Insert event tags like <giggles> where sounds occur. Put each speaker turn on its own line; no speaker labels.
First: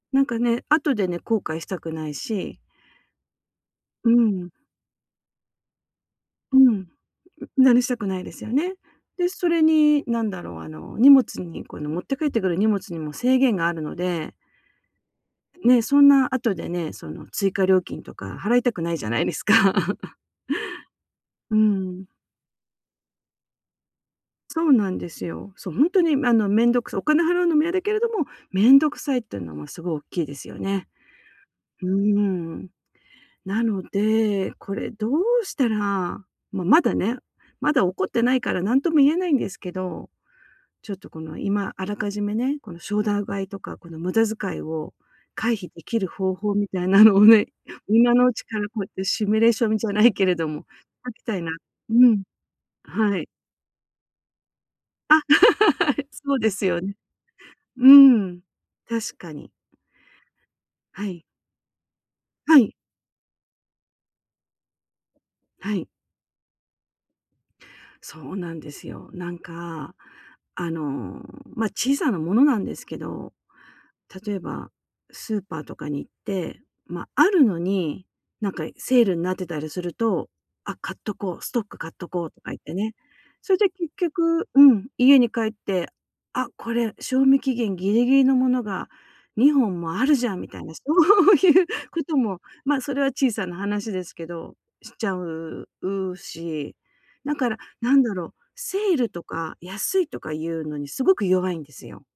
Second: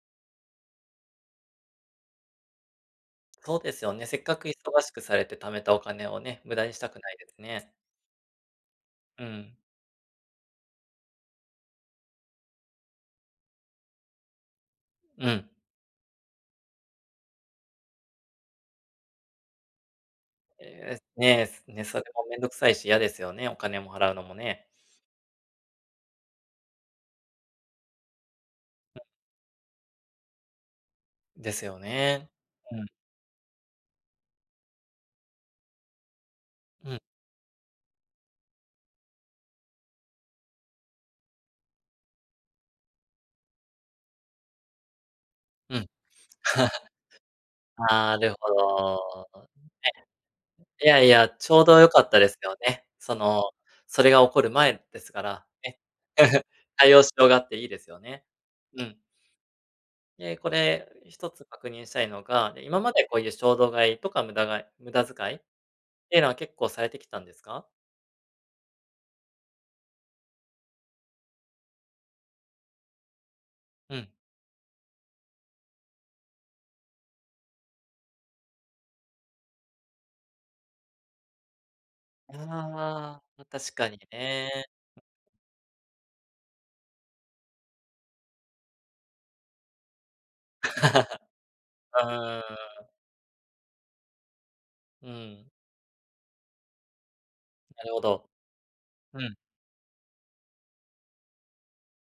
なんかね、後でね、後悔したくないし。
そうですよね、
うー
せっかく
ん。
忙しくされて貯めたお金をね、無
う
駄にし
ん。
たくないです
無
ね。
駄にしたくないですよね。
う
で、そ
ん。
れになんだろう、あの、荷物に、この持って帰ってくる荷物にも制限があるので
うん。
ね、そんな後でね、その追加料金とか払いたくないじゃないですか。<chuckles>
ええ、ね、
うー
すね、それ
ん。
もめんどくさいし、やですよね、お金も払うのも
そ
ね。
うなんですよ。そう、ほんとに、あの、めんどくさい、お金払うのもやだけれども、めんど
う
く
ん。
さいってのもすごおっきいですよね。
ですよ
うー
ね、
ん。
うん。
なので、これどうしたら、ま、ま
う
だ
ん。
ね、まだ起こってないから、なんとも言えないんですけど、ちょっとこの今あらかじめね、この衝動買いとかこの無駄遣いを回避
う
で
ん。
きる方法みたい
<chuckles>
なのをね、今
あ
のう
る
ち
ほ
からこうやってシミュ
ど
レーションじゃないけれども、
いやい
書き
や、
たいな。
ちょうど良
う
かった
ん。
ですよね。そ
はい。
の、それが起こる前です
あ、
から、ね。
<laughs> はい、そうです
<giggles>
よ
対
ね。
応しようがあっていいで
う
すよ
ー
ね。
ん、
うん。
確かに。
で、これ
はい。
一つ確認したいのが、
はい。
今までこういう衝動買いとか無駄買い無駄遣いっ
はい。
てのは結構されてきたんですか？
そうなんですよ。なんか、あの、ま、小さなものなんですけど、
うん。
例えば、スーパーとかに行って、ま、あるのに、なんか、いセールんなってたりすると「あ、買っとこう、ストック買っとこう」
あ
とか言ってね。
あ、ま、
それで
確か
結
に
局う
ね。
ん、家に帰って「あ、これ賞味期限ギリギリのものが2本もあるじゃん」みたいな、そ
<laughs> う
ういうこと
ー
も、ま、
ん。
それは小さな話ですけど、しち
う
ゃ
ん。
う、うし、なから、
な
な
るほ
んだ
ど。
ろ、セール
う
と
ん。
か安いとかいうのにすごく弱いんですよ。